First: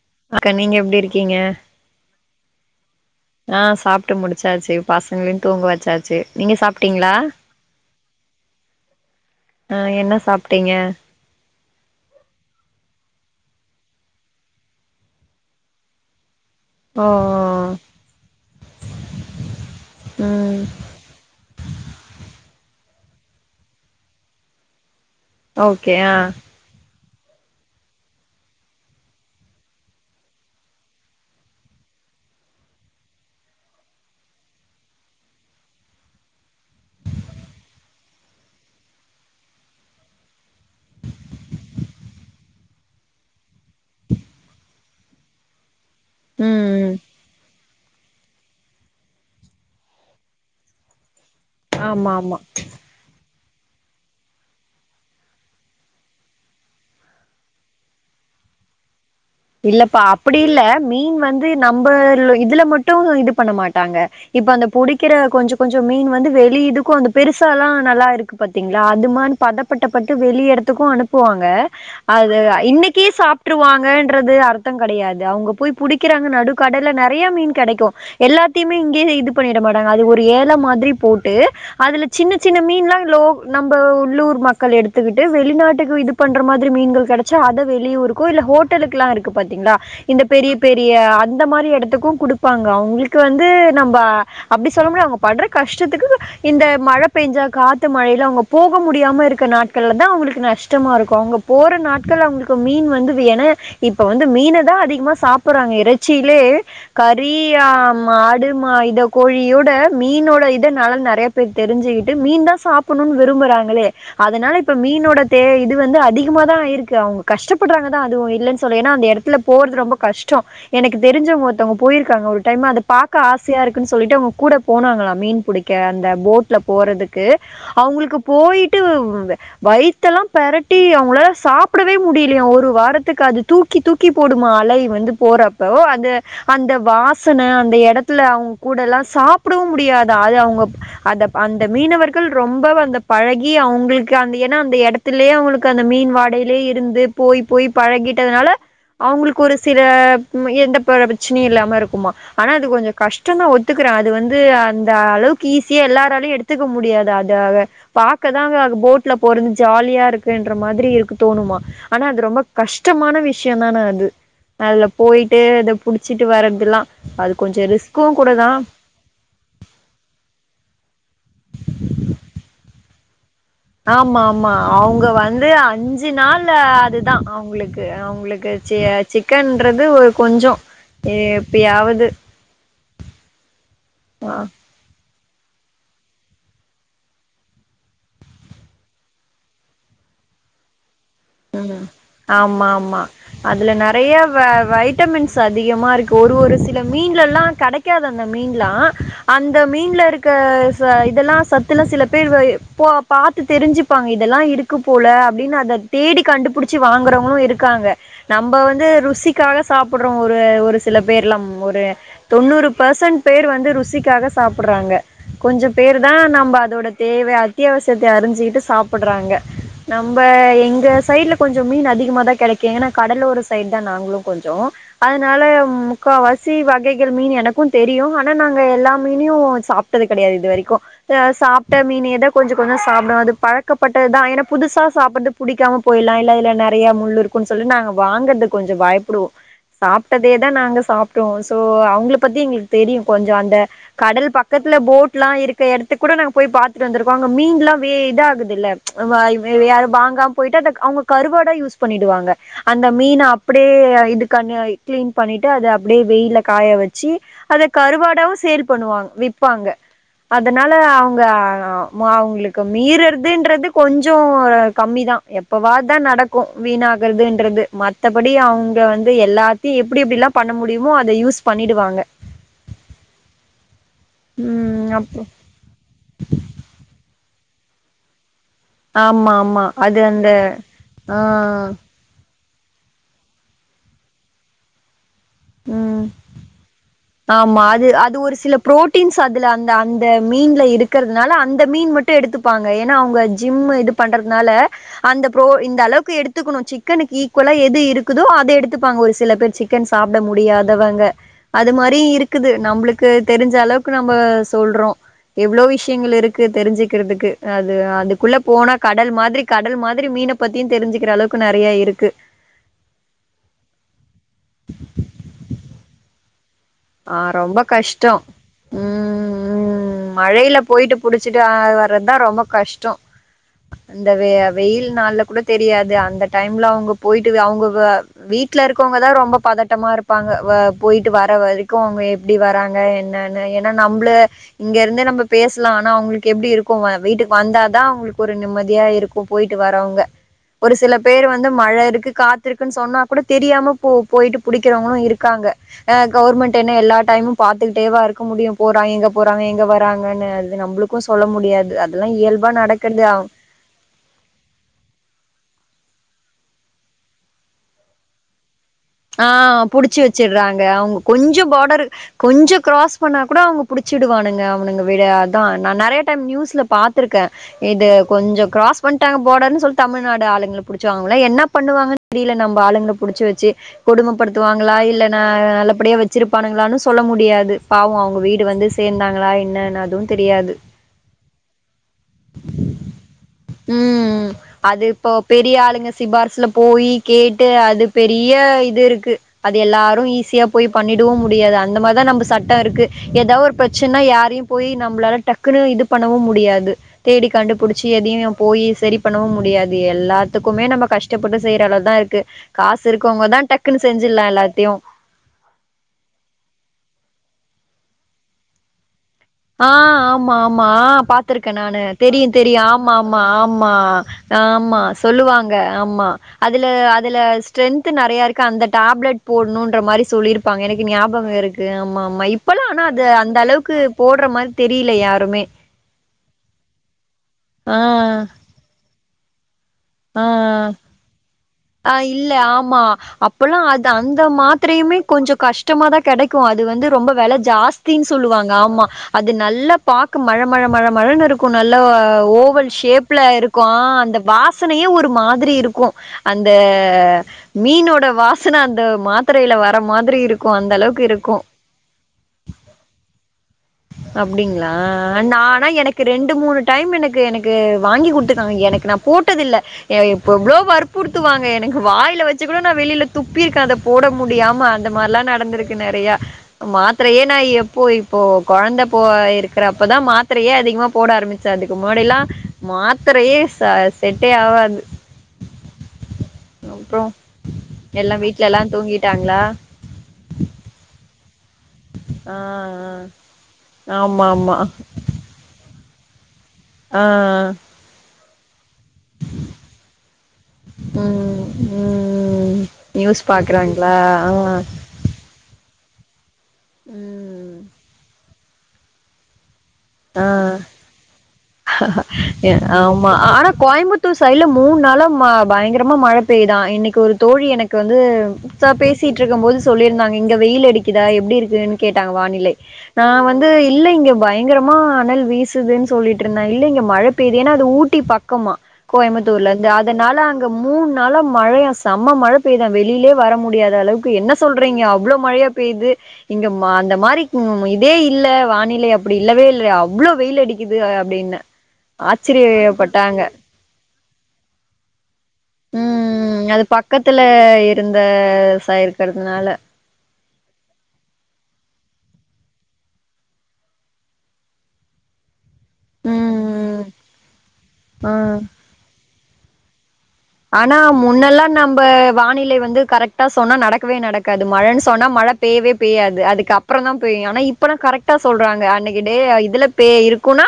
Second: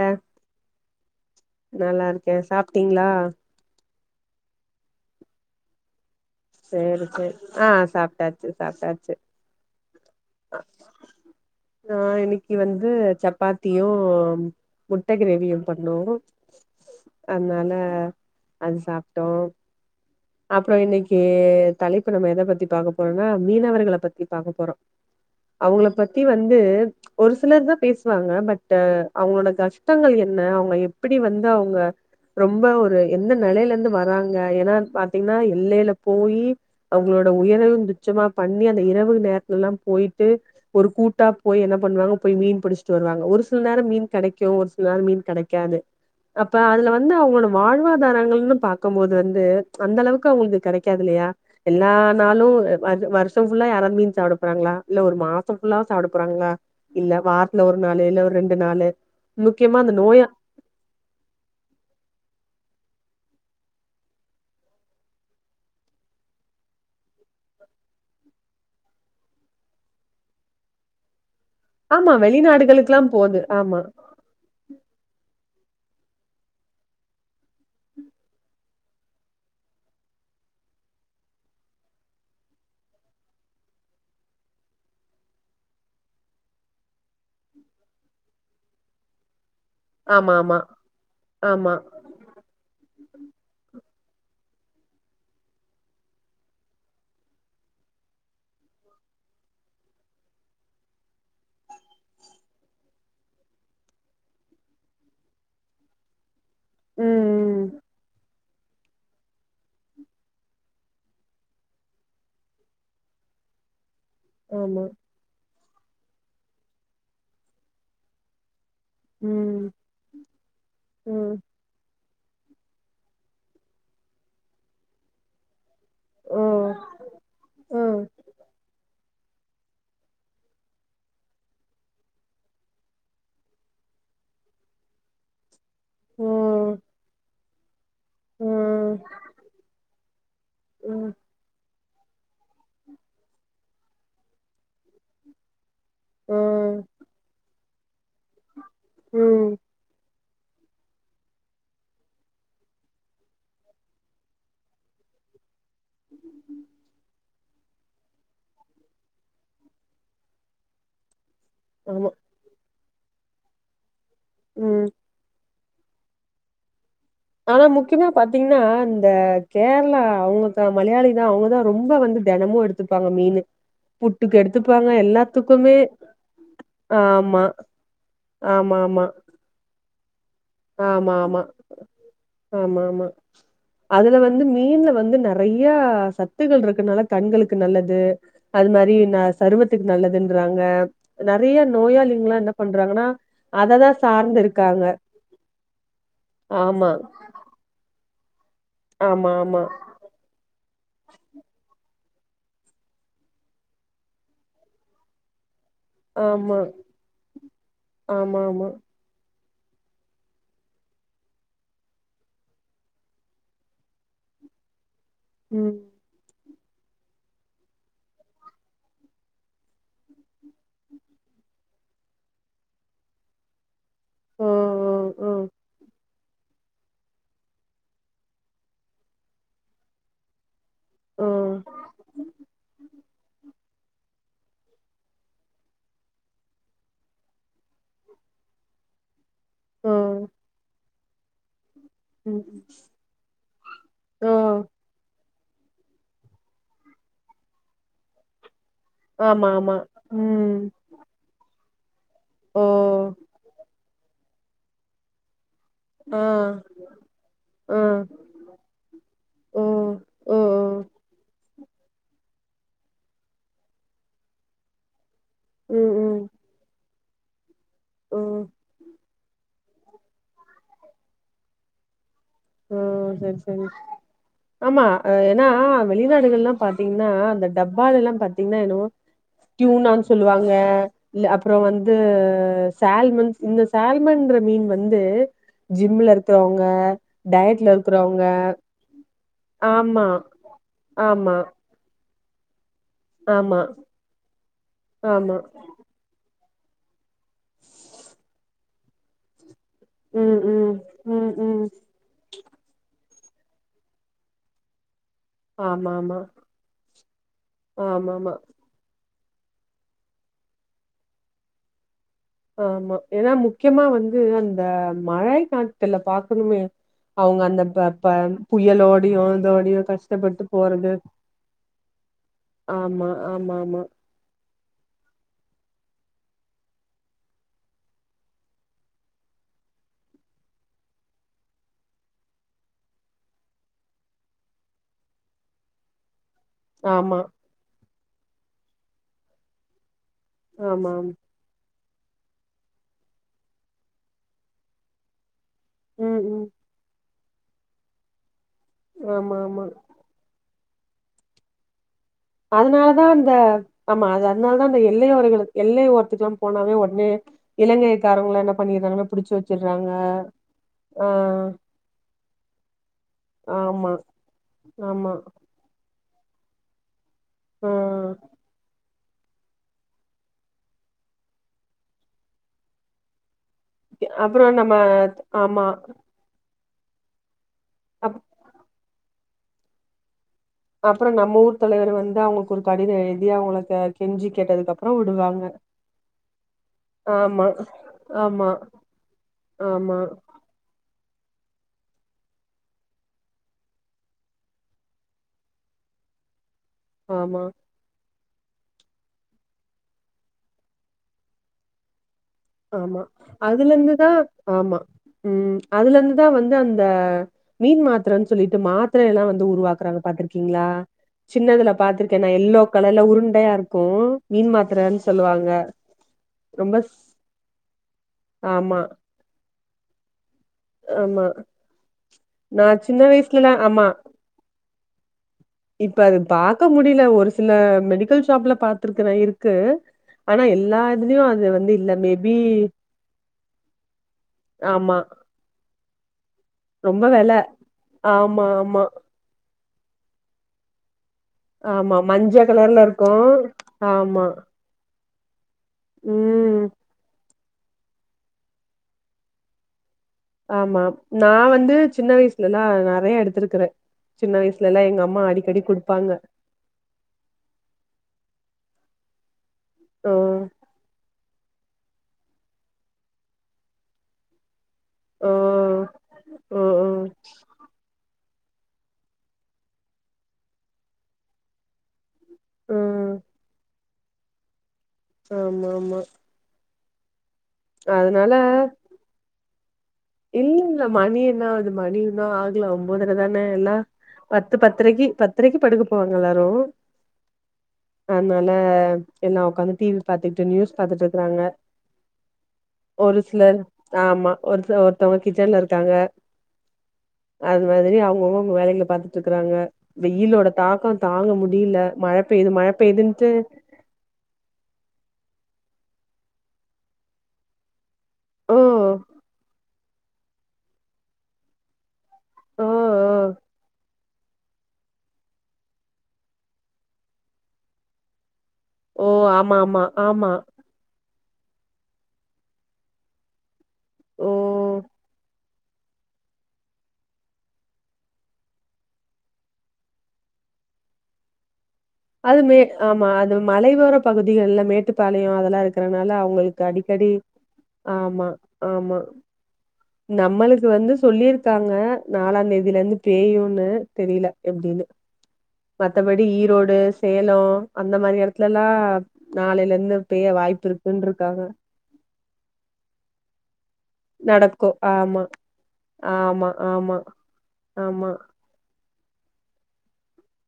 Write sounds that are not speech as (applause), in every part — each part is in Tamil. ஆ அக்கா நீங்க எப்டி இருக்கீங்க நல்லா இருக்கே சாப்ட்டீங்ளா ஆ சாப்ட்டு முடிச்சாச்சு பசங்களையு தூங்க வச்சாச்சு நீங்க சேரி சாப்ட்டீங்களா சேர் ஆ சாப்ட்டாச்சு சாப்ட்டாச்சு ஆ என்ன சாப்ட்டீங்க ஆ இன்னைக்கு வந்து சப்பாத்தியு முட்ட கிரேவியு பண்ணோ ஓ அதனால அது சாப்ட்டோ ம் அப்புற இன்னைக்கி தலைப்பு நம்ம எத பத்தி பாக்க போறோம்னா மீனவர்கள பத்தி பாக்க போறோ அவுங்கள ஓகே ஆ பத்தி வந்து ஒரு சிலர் தா பேசுவாங்க பட் அவங்களோட கஷ்டங்கள் என்ன அவங்க எப்டி வந்து அவுங்க ரொம்ப ஒரு எந்த நெலையில இருந்து வராங்க ஏன்னா பாத்தீங்கனா எல்லையில போயி அவங்களோட உயரல் துச்சமா பண்ணி அந்த இரவு நேரத்துல எல்லா போயிட்டு ஒரு கூட்டா போய் என்ன பண்ணுவாங்க போய் மீன் பிடிச்சிட்டு வருவாங்க ஒரு சில நேரம் மீன் கிடைக்கு ஒரு சில நேரம் மீன் கிடைக்காது அப்ப ம் அதுல ம் வந்து அவங்களோட வாழ்வாதாரங்கள்ன்னு பாக்கும்போது வந்து அந்த அளவுக்கு அவங்களுக்கு கிடைக்காது இல்லையா எல்லா ஆமா ஆமா நாளும் வந் வருஷம் ஃபுல்லா யாரது மீன் சாப்பிட போறாங்களா இல்ல ஒரு மாசம் ஃபுல்லா சாப்பிட போறாங்களா இல்ல வாரத்துல ஒரு நாளு இல்ல ஒரு ரெண்டு நாளு முக்கியமா அந்த இல்லப்பா நோயா அப்டி இல்ல மீன் வந்து நம்ம இதுல மட்டும் இது பண்ண மாட்டாங்க இப்ப அந்த பொறிக்குற கொஞ்ச கொஞ்ச மீன் வந்து வெளியிதுக்கு அந்த பெருசா எல்லா நல்லா இருக்கு பாத்தீங்களா அது மாதிரி பத பட்டப்பட்டு வெளிய இடத்துக்கு அனுப்புவாங்க ஆமா அது வெளிநாடுகளுக்குல்லா இன்னைக்கே போது ஆமா சாப்பிட்ருவாங்க ட்றது அர்த்தம் கெடயாது அவுங்க போய் புடிக்கிறாங்க நடுக்கடல நெறையா மீன் கெடைக்கு எல்லாத்தையுமே இங்கயே இது பண்ணிட மாட்டாங்க அது ஒரு ஏல மாதிரி போட்டு அதுல சின்ன சின்ன மீன்லா லோ நம்ப உள்ளூர் மக்கள் எடுத்துக்கிட்டு வெளிநாட்டுக்கு இது பண்ற மாதிரி மீன்கள் கெடச்சா அதை வெளியூர்க்கோ இல்ல ஹோட் டலுக்குலா இருக்கு பாத்தீங்ளா இந்த ஆமா பெரிய ஆமா பெரிய அந்த மாரி ஆமா எடத்துக்கு குடுத்து ப்பாங்க அவுங்களுக்கு வந்து நம்ப அப்டி சொல்ல முடியாது அவுங்க பட்ற கஷ்டத்துக்கு இந்த மழ பெய்ஞ்சா காத்து மழைல அவுங்க போக முடியாம இருக்க நாட்கள்ல தா அவுங்களுக்கு நஷ்டமாருக்கு அவுங்கப் போற நாட்கள் அவுங்களுக்கு மீன் வந்து வி என இப்ப வந்து மீன தா அதிகமா சாப்புடுறாங்க இறச்சிலே கறி ம் ஆ மாடு மா இதக் கோழியோட மீனோட இத நால்லா நெறைய பேர் தெரிஞ்சுக்கிட்டு மீன் தா சாப்புடணும்னு விரும்புறாங்களே அதனால இப்ப ஆமா மீனோட தே இது வந்து அதிகமாதா ஆயிருக்கு அவங்க கஷ்டப்பட்றாங்கதா அதுவுயே சொல்லு ஏன்னா அந்த எடத்துல ம் போறது ரொம்ப கஷ்டோ எனக்கு ம் தெரிஞ்சவங்க ஒருத் ஒருத்தவங்க போயிருக்காங்க ஒரு டைம் அத பாக்க ஆசையா இருக்குன்னு சொல்லிட்டு அவங்க கூட போனாங்களா மீன் புடிக் க்க அந்த ஓ போட்ல போறதுக்கு ஓ அவங்களுக்கு போயிட்டு வயித் வயித்தெல்லா பெரட்டி அவங்கள சாப்பிடவே முடியலைய ஒரு வாரத் த்துக்கு அது தூக்கி தூக்கி போடுமா அலை வந்து போற ப்போ அந்த ஓ அந்த வாசன அந்த இடத்துல அவுங் கூடல்லா சாப்புடவு முடியாதா அது அவுங்கப் ஓ ஓ அத அந்த மீனவர்கள் ரொம்ப வந்த பழகி அவுங்ளுக்கு அந்த ஏன்னா அந்த எடத்துலே அவுங்களுக் கு அந்த மீன் ஓ வாடையிலே இருந்து போய் போய் பழகிட்டதுனால அவுங்களுக்கு ம் ஒரு சில எந்தப்பர பிரச்சனயு இல்லாம இருக்குமா ஆனா அது கொஞ்சோ கஷ்டனு ஒத்துக்குறே அது வந்து அந்த அளவுக் கு ஈஸியா எல்லாராலயு எடுத்துக்க முடியாது அத் அந்த அத பாக்கதாங்க அங்க போட்ல போறது ஜாலியா இருக்குன்ற மாதிரி இருக்கு தோணுமா ஆனா ஆமா அது ரொம்ப கஷ்டமான விஷ்யம் தான அது ம் அதுல போய்ட்டு அதப் புடிச்சிட்டு வர்றதுல்லா அது கொஞ்சோ ஆனா ரிஸ்க்கு முக்கியமா கூட தா பாத்தீங்ன்னா இந்த கேர்ளா அவுங்க தா மலையாளி தா அவ்ங்கதா ரொம்ப வந்து தெனமும் எடுத்துப்பாங்க மீனு ஆமா புட்டுக்கு ஆமா எடுத்துப்பாங்க அவுங்க வந்து எல்லாத்துக்குமே அஞ்சு நாள் ஆ அதுதா ஆமா அவ்ங்ளுக்கு அவ்ங்ளுக் ஆமா ஆமா சிக்கன்றது ஒரு கொஞ்சோ ஆமா ஆமா எப்பயாவது ஆமா ஆமா அதுல ஆ வந்து மீன்ல வந்து நெ றையா சத்துகள் இருக்குனால கண்களுக்கு நல்லது அது மாரி ந சருமத்துக்கு நல்லதுன்றாங்க நெறையா நோயாளிங்லா என்ன ஆமா ஆமா பண்றாங்கனா அததா சார்ந்து இருக்காங்க சு அதிகமாருக்கு ஒரு ஒரு சில ஆமா மீன்லல்லாம் கெடைக்காது அந்த மீன்லா ஆமா அந்த ஆமா மீன்ல ருக் க ச இதெல்லாம் சத்துல்லா சில பேர் போ பாத்து தெரிஞ்சுப்பாங்க இதெல்லா இருக்கு போல அப்டின்னு அத தேடி ஆமா கண்டுபுடிச்சி வாங்குறவங்களும் இருக்காங்க ஆமா நம்ப ஆமா வந்து ருசி க்காக சாப்புட்றோ ஒரு ஒரு சில பேர்லாம் ஒரு தொண்ணூறு பர்சன்ட் பேர் வந்து ருசிக்காக சாப்புட்றாங்க கொஞ்சம் ம் பேர் தா நம்ப அதோட தேவ அத்தியாவசியத்த அறிஞ்சிக்கிட்டு சாப்புட்றாங்க நம்ப எங் க சைட்ல கொஞ்சோ மீன் அதிகமாதா கெடைக்கு ஏனா கடலோர ஸ் சைட் தா நாங்ளு ஆ கொஞ்சோ ஆ அதனால ஆ முக்காவாசி வகைகள் மீன் எனக்கு தெரியு ஆனா நாங்க எல்லா மீனையூ சாப்ட்டது கெடையாது இது வரைக்கு அ சாப்ட்ட மீனயே தா கொஞ்சம் கொஞ்சம் சாப்டுவே அது பழக்கப்பட்டது தா ஏனா புதுசா சாப்புட்து புடிக்காம போயிடலா இல்ல இதுல நெறயா முள் இருக்குன்னு சொல்லி நாங்க வாங்குறது கொஞ்ச பயப்புடுவோ ஆ ஆ சாப்ட்டதே தா நாங்க சாப்டுவோ சோ அவு உங்கள ம் பத்தி எங்களுக்கு தெரியு கொஞ்சோ அந்த கடல் ஓ பக்கத்து ல போட் லா இருக் இடத்து கூட நாங்க போய் பாத்துட்டு வந்திருக்கோ அங்க மீன்லா வே இது ஆகுதுல வ ஆமா வே வே ஆமா அத வாங்காம் ம் அவுங்க கருவாடா யூஸ் பண்ணிடுவாங்க ஓ அந்த மீன அப்டியே இது கண்யோய் கிளீன் பண்ணிட்டு அத அப்டியே ஆ வெயில காய வச்சு அத ஆ கருவாடாவு சேர் பண்ணுவாங்க ஓ விப்பாங்க ஓ ஓ அதனால அவுங்க ம அவுங்களுக்கு மீறறுதுன்றது கொஞ்சோ கம்மி தா எப்பவா ம் தா ம் நடக்கு வீணாகிறதுன்றது ஓ மத்தபடி அவுங்க வந்து எல்லாத்தையு எப்டி எப்டிலா பண்ண முடியுமோ அத யூஸ் பண்ணிடுவாங்க ம் சேரி சேரி ஆமா ம் அப் ஏனா வெளிநாடுகள் எல்லா பாத்தீங்கன்னா அந்த டப்பா எல்லா பத் தீங்னா என்னவோ ஆமா ஆமா அது ட்யூனானு அந்த சொல்லுவாங்க ஆ இல்ல அப்பற வந் து சால்மன் இந்த சால்மன்ற மீன் வந்து ம் ஜிம்ல இருக்கறவங்க ஆமா அது அது ஒரு சில புரோட்டீன்ஸ் அதுல அந்த ஆமா அந்த மீன்ல இருக்கிறதுனால ஆமா அந்த மீன் மட் ட்டு எடுத்துப்பாங்க ஏனா அவுங்க ஜிம் ஆமா இது பண்றதுனால அந்த ஆமா ப்ரோ இந்த அளவுக்கு எடுத் துக்கணு சிக்கனுக்கு ஈக்குவலா எது இருக்குதோ அத எடுத்துப்பாங்க ஒரு சில பேர் சிக்கன் சாப்ட ம் முடியா ம் தவங்க ம் ம் அது மாரி இருக்குது நம்ளுக்கு தெரிஞ்ச அளவுக்கு நம்ம சொல்றோ எவ்ளோ ஆமா விஷியங்கள் ஆமா இருக்கு தெரிஞ்சிக்றதுக்கு அது ஆமா ஆமா அதுக்குள்ள போனா கடல் மாதிரி கடல் மாதிரி மீனப் பத்தியு தெரிஞ்சிக்கிற அளவுக்கு நெறய இருக்கு ஆமா ஏனா முக்கியமா வந்து அந்த மழை கால்த்துல பாக்கணுமே ஆ அவுங்க ரொம்ப அந்த ப கஷ்டோ ப புயலோடயு இதோடயு கஷ்டப்பட்டு ல போறது போய்ட்டு புடிச்சிட்டு ஆ வர்றது தா ரொம்ப கஷ்டோ ஆமா ஆமா ஆமா இந்த வெ வெயில் நாள்ல கூட தெரியாது அந்த டைம்ல அவுங்க போயிட்டு அவுங்க வ வீட்ல இருக்கவங்கதா ரொம்ப பதட்டமா இருப்பாங்க வ போயிட்டு வர வ கு அவுங்க எப்டி வராங்க என்னன்னு ஏனா நம்மள இங்க இருந்து நம்ம பேசலா ஆனா அவுங்களுக்கு எப்டி இரு கு ஆமா வீட்டுக்கு வந்தாதா அவுங்களுக்கு ஒரு நிம்மதியா இருக்கு போயிட்டு வரவங்க ஒரு ஆமா ஆமா சில பேர் வந்து ந்து மழை இருக்கு காத்து இருக்குன்னு சொன்னா கூட தெரியாம போ போயிட்டு பிடிக்கறவங்களு இருக்காங்க அ ம் ம் கவர்மெண்ட் என்ன எல்லா டைமு பாத்துகிட்டேவா இருக்க முடியு போறாங்க எங்க ஆமா போறாங்க எங்க ஆமா வறாங் கனு அது நம்மளுக்கு சொல்ல முடியாது அதுலா இயல் அதனாலதா அந்த ஆமா அ அதனாலதா அந்த எல்லை ஓரங்களுக்கு எல்லை ஒருத்துக்குலா போனாவே ஒட்னே இலங்கைக்காரவுங்களா என்ன பண்ணிராங்கனா ஆ புடிச்சு வச்சடுறாங்க அவுங்க கொஞ்சம் பார்டரு கொஞ்சோ கிராஸ் பண்ணா கூட அவுங்க ஆமா புடிச்சிடுவானுங்க அவுனுங்க விட ஆமா அதா நா நெறைய டைம் நியூஸ்ல பாத்திருக்கே ஆ இது கொஞ்சோ கிராஸ் பண்ணட்டாங்க பார்டர்ன்னு சொல்லி தமிழ்நாடு ஆளுங்கள புடிச்சி அவுங்கள என்ன பண்ணுவாங்கு தெரியல நம்ம ஆளுங்கள புடிச்சி வச்சு அப்புறோ நம்ம கொடுமபடுத்துவாங்களா இல்ல ந ஆமா நல்லபடியா வெச் சிருப்பானுங்களானனு சொல்ல முடியாது பாவு அப் அவுங்க வீடு வந்து சேந்தாங்களா என்னனு அதுவு தெரியாது அப்றோ நம்ப ஊர் தலைவர் வந்து அவுங்களுக்கு ஒரு கடிதோ எழுதி அவுங்கக்க கெஞ்சி கேட்டதுக்கு அப்றோ விடுவாங்க சிபார்சில போய் ஆமா கேட்டு அது பெரிய ஆமா இது இருக்கு அது ஆமா எல்லாரு ஈ ஸியாக போய் பண்ணிடாவு முடியாது அந்த மாதிரி தா நம்ம சட்டோ இருக்கு ஏதாவ ஒரு ப்ரச்சனைன்னா யாரையு போய் நம்பளால டக்குன்னு இது பண்ணவு முடியாது தேடி ஆமா கண்டுபுடிச் சி எதையு என் போய் சரி பண்ணவு முடியாது எல்லாத்துக்குமே நம்ம கஷ்டப்பட்டு செய்யற அளவுதா இருக்கு காசு ஆமா இருக்கவங்க தா அதுல டக்குன்னு இருந்துதா செஞ்சிட்லா எல்லாத்தையு ஆமா ம் அதுல இருந்துதா வந்து அந்த மீன் மாத்திரைன்னு சொல்லிட்டு மாத்திர எல்லா வந்து ஆ உருவாக்குறாங்க ஆமா பாத்திருக்கீங்களா ஆமா பாத்துருக்கே சின்னதுல நானு பாத்திருக்கே தெரியு நா தெரியு எல்லோ ஆமா கலர்ல ஆமா உருண்டையா ஆமா இருக்கு மீன் ஆமா மாத்திரன்னு சொல்லுவாங்க ஆமா அதுல ரொம்ப ஸ் அதுல ஸ்ட்ரென்த்து நெறையாருக்கு அந்த ஆமா டப்லட் போட்ணுன்ற மாரி சொல்லிருக் ப்பாங்க எனக்கு ஆமா ஞாபகோ இருக்கு ஆமா ஆமா நா இப்பல்லாம் ஆனா சின்ன அது அந்த வயசுலலா அளவுக்கு ஆமா போடுற மாரி தெரியில யாருமே இப்ப அது பாக்க முடில ஒரு சில ஆ மெடிக்கல் ஷாப்ல பாத்துருக்குற இருக்கு அ ஆனா எல்லா இதுலயு அது வந்து அ மேபி இல்ல ஆமா அப்பல்லா அது அந்த ஆமா மாத்திரையுமே கொஞ்சோ கஷ்டமாதா கெடைக்கு அது வந்து ரொம்ப வெல ஜாஸ்தின்னு சொல்லுவாங்க ஆமா அது நல்லா பாக்கு மல மல மல மலன்னு இருக் க்கு நல்ல ஆமா மஞ்ச ஓவல் கலர்ல இருக்கு ஷேப்ல இருக்கு அந்த ஆமா வாச னையே ஒரு மாதிரி இருக்கு அந்த ம் மீனோட வாசன அந்த மாத்தரயில வர மாதிரி இருக் ஆமா நா வந்து சின்ன வயசுலல்லா நறைய எடுத்திருக்குறே சின்ன வயசுல அப்டிங்களா? எல்லா எங்க அம்மா நான் அடிக்கடி ஆனா எனக்கு குடுப்பாங்க டைம் எனக்கு எனக்கு வாங்கி குடுத்துக்காங்க எனக்கு நா போட்டதில்ல எ ஆ இப்ப இவ்ளோ வற்புறுத்துவங்க எனக் வாய்ல வச்சு கூட நா வெளியில துப்பிருக்கே அத போட முடியாம அ ந்த மாறிலா ஆ நடந்திருக்கு நெறைய ஆ ஆ மாத்தரயே நா எப்போ இப்போ கொழந்த போ இருக்கிறப்பதா மாத்தரயே அதிகமா போட ஆரம்பிச்ச அதுக்கு முன்னாடில மாத்தரயே ச செட்டே ஆவாது ஆமா ஆமா அப்றோ எல்லா அதனால வீட்ல எல்லா தூங்கிட்டாங்ளா இல்ல இல்ல மணி என்னாவுது மணி இன்னோ ஆ, ஆகுல ஆ. ஒன்பதர தானே எல்லா ஆமாமா. பத்து பத்தரக்கி பத் தரக்கி படுக்க போவாங்க எல்லாரு அ ஆ அதனால எல்லா உக்காந்து டி வி பாத்துக்கிட்டு நியூஸ் பாத்துட்டு இருக்குறாங்க ம் ம் ஒரு நியூஸ் சிலர் பாக்குறாங்களா ஆமா ஆ ஒரு சில ஒருத்தங்க கிச்சன்ல இருக்காங்க ம் அது மாதிரி அவுங்க அவுங்க அவுங்க வேலைகள பாத்துட்டு இருக்கறாங்க ஆ வெய்யிலோட தாக்க தாங்க முடியில மழ பெயுது மழ ஆமா பெய்யுதுன்னட்டு ஆனா (unintelligible) சைட்ல மூண் நாள பயங்கரமா மழ பெய்யுதா இன்னைக்கு ஒரு தோழி எனக் க்கு வந்து ஓ சோ பேசிட்டு இருக்கு போது சொல்லியிருந்தாங்க இங்க வெய்யில் அடிக்குதா எப்டி இருக்குன்னு கேட்டாங்க வானிலை ஓ ஓ நா வந்து இல்ல இங்க பயங்கரமா அனல் வீசுதுன் சொல்லிட்டுருந்தே இல்ல இங்க மழ பெய்து ஏன்னா அது ஊட்டி பக்கமா ஓ ஆமா கோயம்புத்தூர்லந்து ஆமா அதனால ஆமா அங்க மூண் நாளா மழையா செம்ம மழ பெய்தா வெளிலே வர முடியா அந்தளவுக்கு ஓ என்ன சொல்றீங்க அவ்ளோ மழையா பெய்து இங்க ம அந்த மாரி ம் இதே இல்ல வானிலை அ ப்படி இல்லவே இல்லையா அவ்ளோ வெயில் அடிக்குது அ அப்டின அது மே ஆமா ஆச்சரியப்பட்டாங்க அது மலைவோர பகுதிகள்ல மேட்டுப்பாளையோ அத ல்லா இருக்கறனால ம் அவுங்களுக்கு அது அடிக்கடி பக்கத்துல இருந்த ஆமா சா ஆமா இருக்கிறதுனால நம்மளுக்கு வந்து சொல்லியிருக்காங்க நாலாந்தேதிலந்து பேயுன்னு தெரியல எப்டீனு (inaudible) மத்தபடி ஈரோடு ம் சேலோ அந்த ஆ மாரி எடத்துலல்லா நாளைலெந்து பெய்ய வாய்ப்பிருக்குன்ட்ருக்காங்க இப்ப வானிலை வந்து கரெக்ட்டா சொன்னா நடக் கவே நடக்காது நடக்கு மழனு சொன்னா ஆமா மழ பெய்யவே பெய்யாது ஆமா அதுக்கு அப்பறந்தா ஆமா பெய்யு ஆனா இப்பல்லா ஆமா கரெக்டா சொல்றாங்க அன்னை க்கு டே இதுல பே இருக்குனா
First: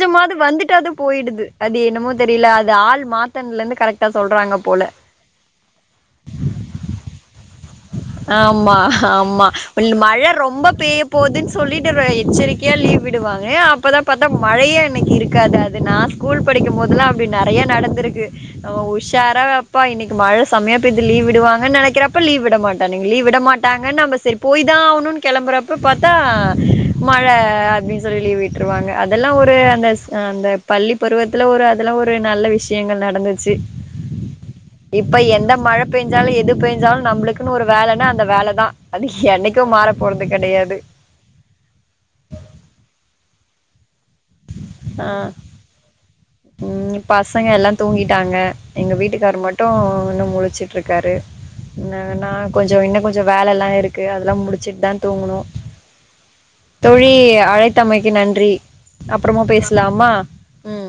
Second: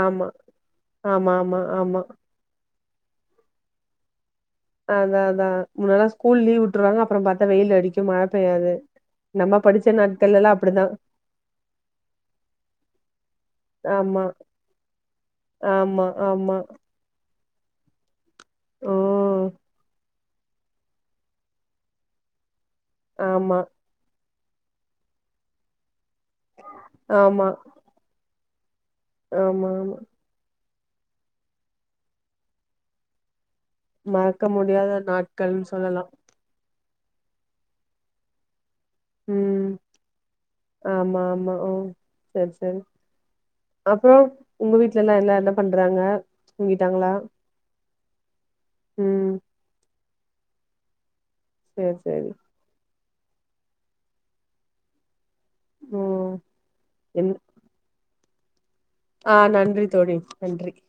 ஆமா வந்துட் அது ஆமா போயிடுது ஆமா அது ஆமா என்னமோ தெரில அது ஆள் மாத்தன்லெந்து கரெக் டா சொல்றாங்க போ அதா அதா முன்னால்ல ஸ்கூல் லீவ் விட்ருவாங்க அப்பறம் பாத்த வெயில் அடிக்கு மழ பெய்யாது ஆமா ஆமா நம்ம படிச்ச இப் மழ நாட்கள்லல்லா ரொம்ப அப்டிதா பெய்ய போதுன்னு சொல்லிட்டு ஒரு எச்சரிக் கியா லீவ் விடுவாங்க அப்பதா ஆமா பாத்தா மழையே அன்னைக்கு இருக்காது அது நா ஆமா ஸ்கூல் ஆமா படிக்கும் போதுல்லா இப்டி நெறைய நடந்திருக்கு அ உஷார ம் அப்பா இன்னைக் மழ செம்மய பெய்து லீவ் விடுவாங்கன்னு நெனைக்கிறப்ப லீவ் விடமாட்டாங்க லீவ் விட ஆமா மாட்டாங்கன் நம்ம செரி போய் தா ஆவணுன் கெளம்புறப்ப பாத்தா மழ ஆமா அப்டி சொல்லி லீவ் விட்ருவாங்க அதெல்லா ஒரு ஆமா அந்த ஆமா ச அந்த பள்ளி பருவத்துல ஒரு அதெல்லா ஒரு நல்ல விஷ்யங்கள் நடந்துச்சு மறக்க முடியாத இப்ப எந்த நாட்கள்னு மழ சொல்லலா பேஞ்சாலு எது பேஞ்சாலு நம்ப்ளுக் குனு ஒரு வேலன்னா அந்த வேலதா அது என்னைக்கு ம் மாற போறது கெடையாது ஆமா ஆமா உ செர் செரி அப்புறோ உங்க வீட்லெல்லா ஆஹ் எல்லா என்ன பண்றாங்க உம் தூங்கிட்டாங்களா பசங்க எல்லாம் தூங்கிட்டாங்க எங்க ம் வீட்டுக்காரு மட்டு இன்னு முழிச்சிட்ருக்காரு சேரி ந சேரி நா கொஞ்சோ இன்னு கொஞ்சோ வேலெல்லா இருக்கு அதெலா முடிச்சுட்தா தூங்கணு ம் தோழி என் அழைத்தமைக்கி நன்றி ஆ அப்புறமா நன்றி பேசலாமா தோழி நன்றி ம்